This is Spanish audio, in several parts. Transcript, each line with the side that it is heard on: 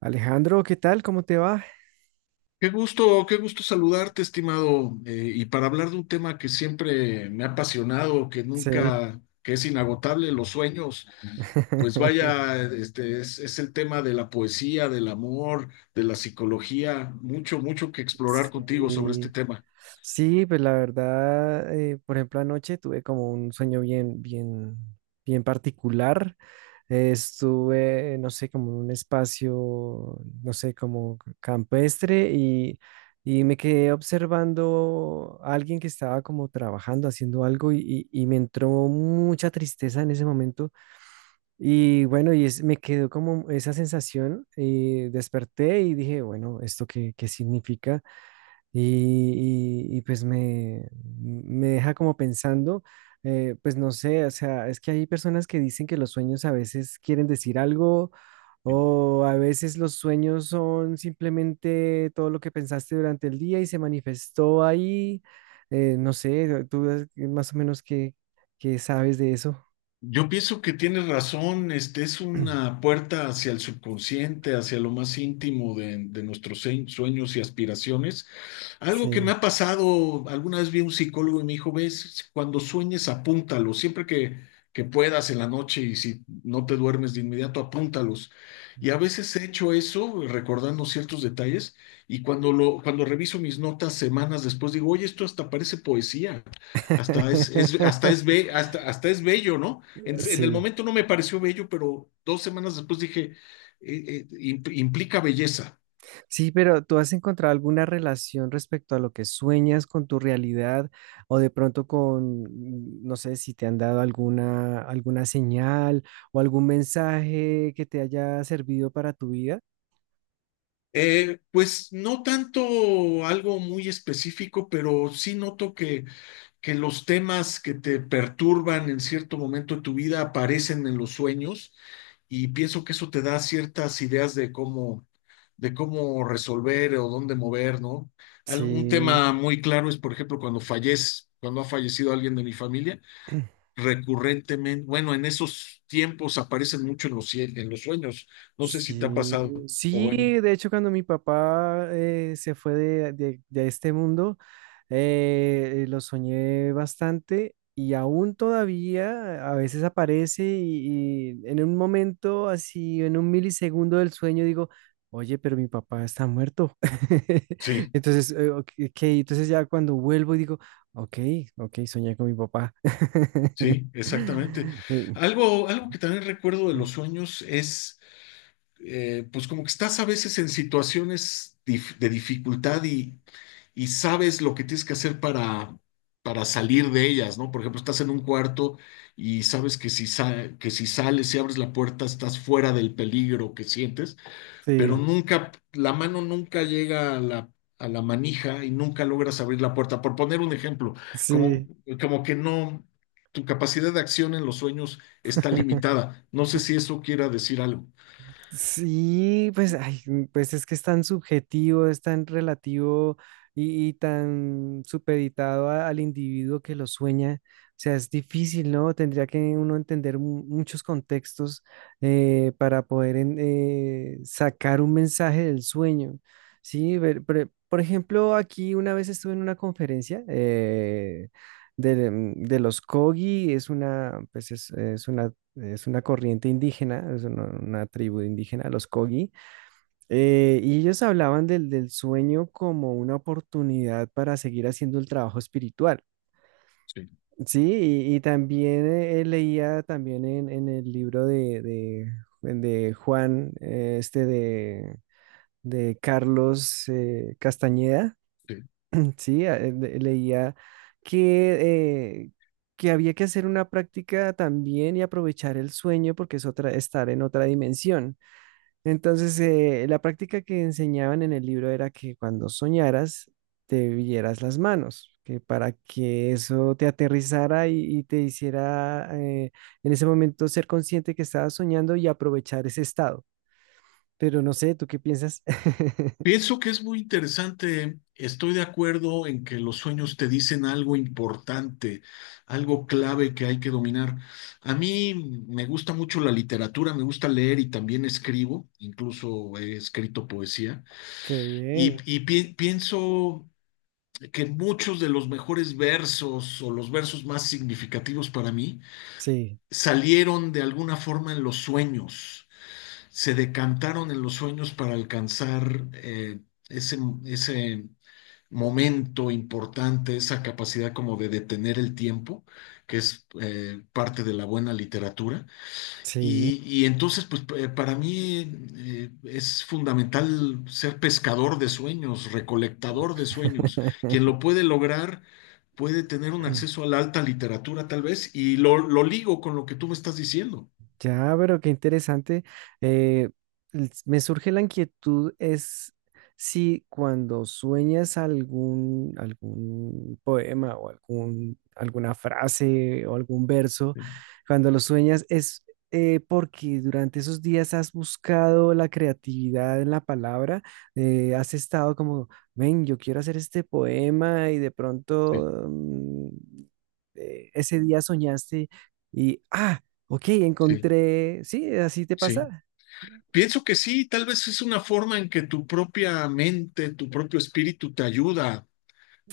right: Alejandro, ¿qué tal? ¿Cómo te va?
left: Qué gusto saludarte, estimado, y para hablar de un tema que siempre me ha apasionado, que
right: Sí.
left: nunca, que es inagotable, los sueños, pues vaya, es el tema de la poesía, del amor, de la psicología, mucho que explorar contigo sobre este
right: Sí,
left: tema.
right: sí, pues la verdad, por ejemplo, anoche tuve como un sueño bien particular. Estuve, no sé, como en un espacio, no sé, como campestre y me quedé observando a alguien que estaba como trabajando, haciendo algo y, y me entró mucha tristeza en ese momento. Y bueno, me quedó como esa sensación, y desperté y dije, bueno, ¿esto qué significa? Pues me deja como pensando, pues no sé, o sea, es que hay personas que dicen que los sueños a veces quieren decir algo o a veces los sueños son simplemente todo lo que pensaste durante el día y se manifestó ahí, no sé, tú más o menos qué sabes de eso.
left: Yo pienso que tienes razón, este es una puerta hacia el subconsciente, hacia lo más íntimo de nuestros sueños y aspiraciones. Algo que
right: Sí.
left: me ha pasado, alguna vez vi a un psicólogo y me dijo, ves, cuando sueñes, apúntalos, que puedas en la noche y si no te duermes de inmediato, apúntalos. Y a veces he hecho eso, recordando ciertos detalles, y cuando reviso mis notas semanas después, digo, oye, esto hasta parece poesía, hasta es- hasta es, be- hasta, hasta es bello, ¿no? En el
right: Sí,
left: momento no me pareció bello, pero dos semanas después dije, implica belleza".
right: sí, pero ¿tú has encontrado alguna relación respecto a lo que sueñas con tu realidad o de pronto con, no sé, si te han dado alguna señal o algún mensaje que te haya servido para tu vida?
left: Pues no tanto algo muy específico, pero sí noto que los temas que te perturban en cierto momento de tu vida aparecen en los sueños, y pienso que eso te da ciertas ideas de de cómo resolver o dónde mover, ¿no? Un
right: Sí.
left: tema muy claro es, por ejemplo, cuando ha fallecido alguien de mi familia, recurrentemente, bueno, en esos tiempos aparecen mucho en en los sueños. No sé si te ha
right: Sí,
left: pasado o bueno,
right: sí, de hecho cuando mi papá se fue de este mundo, lo soñé bastante y aún todavía a veces aparece y en un momento así, en un milisegundo del sueño digo, oye, pero mi papá está muerto.
left: sí.
right: Entonces, ok, ok, entonces ya cuando vuelvo y digo, ok, ok, soñé con mi papá.
left: Sí, exactamente.
right: Eh,
left: Algo que también recuerdo de los sueños es, pues como que estás a veces en situaciones de dificultad y sabes lo que tienes que hacer para salir de ellas, ¿no? Por ejemplo, estás en un cuarto y sabes que que si sales y abres la puerta estás fuera del peligro que sientes, pero
right: Sí,
left: nunca, la mano nunca llega a a la manija y nunca logras abrir la puerta. Por poner un ejemplo, como,
right: sí.
left: como que no, tu capacidad de acción en los sueños está limitada. No sé si eso quiera decir algo.
right: Sí, pues, ay, pues es que es tan subjetivo, es tan relativo y tan supeditado al individuo que lo sueña. O sea, es difícil, ¿no? Tendría que uno entender muchos contextos para poder sacar un mensaje del sueño. Sí, por ejemplo, aquí una vez estuve en una conferencia de los Kogi, es una, pues es una corriente indígena, es una tribu indígena, los Kogi, y ellos hablaban del, del sueño como una oportunidad para seguir haciendo el trabajo espiritual.
left: Sí,
right: Sí, y también leía también en el libro de Juan, este de Carlos Castañeda,
left: sí.
right: sí, ah, leía que, eh, que había que hacer una práctica también y aprovechar el sueño porque es otra, estar en otra dimensión. Entonces, la práctica que enseñaban en el libro era que cuando soñaras, te vieras las manos, que para que eso te aterrizara y te hiciera en ese momento ser consciente que estabas soñando y aprovechar ese estado. Pero no sé, ¿tú qué piensas?
left: Pienso que es muy interesante. Estoy de acuerdo en que los sueños te dicen algo importante, algo clave que hay que dominar. A mí me gusta mucho la literatura, me gusta leer y también escribo, incluso he escrito poesía.
right: Qué bien.
left: Pienso que muchos de los mejores versos o los versos más significativos para mí
right: Sí,
left: salieron de alguna forma en los sueños, se decantaron en los sueños para alcanzar ese, ese momento importante, esa capacidad como de detener el tiempo, que es parte de la buena literatura.
right: sí.
left: Y entonces, para mí es fundamental ser pescador de sueños, recolectador de sueños. Quien lo puede lograr puede tener un acceso a la alta literatura tal vez, y lo ligo con lo que tú me estás diciendo.
right: Ya, pero qué interesante. Eh, Me surge la inquietud es si cuando sueñas algún, algún poema o algún, alguna frase o algún verso,
left: Sí,
right: cuando lo sueñas es porque durante esos días has buscado la creatividad en la palabra, has estado como, ven, yo quiero hacer este poema y de
left: sí,
right: pronto ese día soñaste y, ah, ok,
left: sí.
right: encontré. Sí, así te
left: Sí.
right: pasa.
left: Pienso que sí, tal vez es una forma en que tu propia mente, tu propio espíritu te ayuda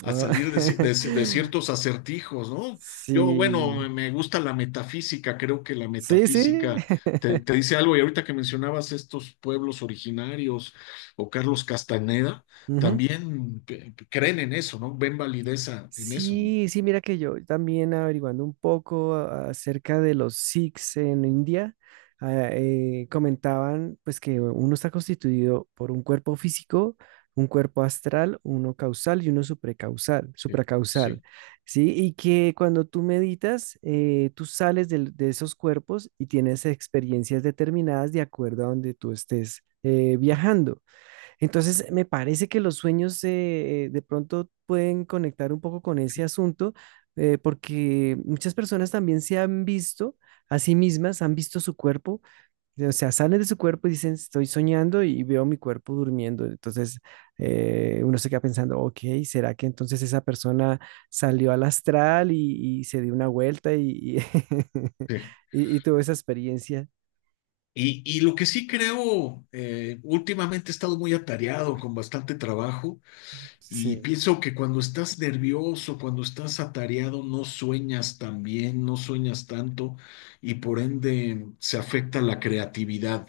left: a
right: Ah,
left: salir de ciertos acertijos, ¿no? Yo, bueno,
right: Sí,
left: me gusta la metafísica, creo que la
right: sí, sí.
left: metafísica te dice algo, y ahorita que mencionabas estos pueblos originarios o Carlos Castaneda,
right: Ujú.
left: también creen en eso, ¿no? Ven validez en eso, ¿no?
right: Sí, sí, mira que yo también averiguando un poco acerca de los Sikhs en India, ah, comentaban pues que uno está constituido por un cuerpo físico, un cuerpo astral, uno causal y uno supracausal,
left: Sí,
right: supracausal,
left: sí,
right: ¿sí? Y que cuando tú meditas, tú sales de, esos cuerpos y tienes experiencias determinadas de acuerdo a donde tú estés viajando. Entonces, me parece que los sueños de pronto pueden conectar un poco con ese asunto, porque muchas personas también se han visto a sí mismas, han visto su cuerpo, o sea, salen de su cuerpo y dicen, estoy soñando y veo mi cuerpo durmiendo. Entonces, uno se queda pensando, ok, ¿será que entonces esa persona salió al astral y se dio una vuelta y,
left: sí.
right: y tuvo esa experiencia?
left: Y lo que sí creo, últimamente he estado muy atareado con bastante trabajo. Y
right: Sí,
left: pienso que cuando estás nervioso, cuando estás atareado, no sueñas tan bien, no sueñas tanto y por ende se afecta la creatividad.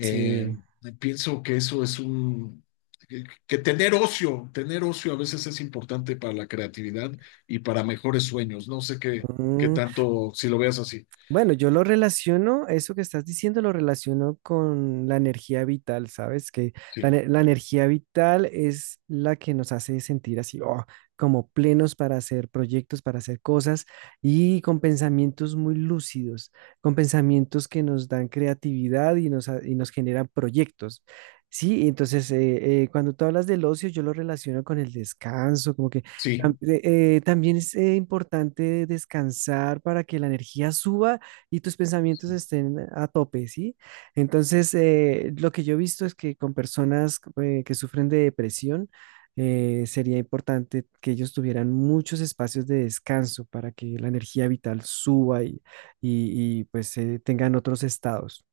right: sí.
left: pienso que eso es que tener ocio a veces es importante para la creatividad y para mejores sueños. No sé qué
right: Mm.
left: tanto, si lo veas así.
right: Bueno, yo lo relaciono, eso que estás diciendo lo relaciono con la energía vital, ¿sabes? Que
left: Sí,
right: la energía vital es la que nos hace sentir así, oh, como plenos para hacer proyectos, para hacer cosas y con pensamientos muy lúcidos, con pensamientos que nos dan creatividad y y nos generan proyectos. Sí, entonces cuando tú hablas del ocio, yo lo relaciono con el descanso, como que
left: sí.
right: tam- eh, también es importante descansar para que la energía suba y tus pensamientos estén a tope, ¿sí? Entonces, lo que yo he visto es que con personas que sufren de depresión, sería importante que ellos tuvieran muchos espacios de descanso para que la energía vital suba y, pues tengan otros estados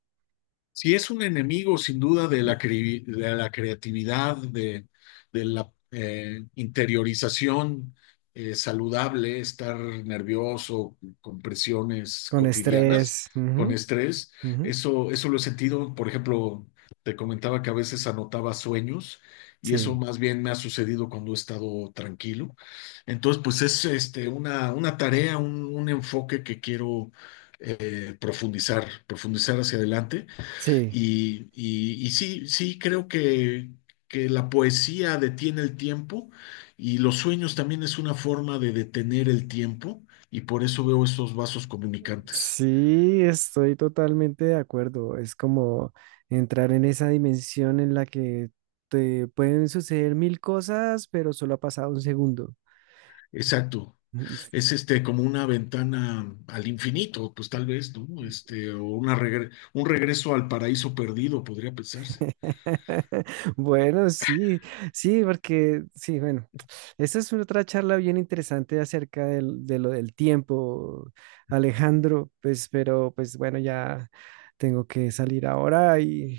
left: si es un enemigo sin duda de de la creatividad, de la interiorización saludable, estar nervioso con presiones
right: con
left: cotidianas,
right: estrés.
left: con
right: Ujú,
left: estrés.
right: ujú,
left: Eso lo he sentido, por ejemplo, te comentaba que a veces anotaba sueños, y eso
right: sí,
left: más bien me ha sucedido cuando he estado tranquilo. Entonces, pues es este, una tarea, un enfoque que quiero profundizar hacia adelante.
right: sí.
left: Y sí, sí, creo que la poesía detiene el tiempo y los sueños también es una forma de detener el tiempo, y por eso veo estos vasos comunicantes.
right: Sí, estoy totalmente de acuerdo. Es como entrar en esa dimensión en la que te pueden suceder 1000 cosas, pero solo ha pasado un segundo.
left: Exacto. Es este como una ventana al infinito, pues tal vez, ¿no? Este, o un regreso al paraíso perdido, podría pensarse.
right: Bueno, sí, sí, porque sí, bueno, esa es otra charla bien interesante acerca de lo del tiempo, Alejandro, pues, pero pues bueno, ya tengo que salir ahora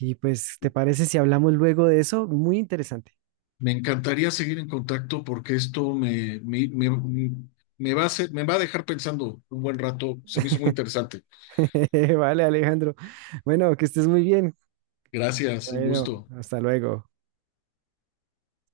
right: y pues, ¿te parece si hablamos luego de eso? Muy interesante.
left: Me encantaría seguir en contacto porque esto me, me, me, me va a me va a dejar pensando un buen rato. Se me hizo muy interesante.
right: Vale, Alejandro. Bueno, que estés muy bien.
left: Gracias, un
right: Bueno,
left: gusto.
right: hasta luego.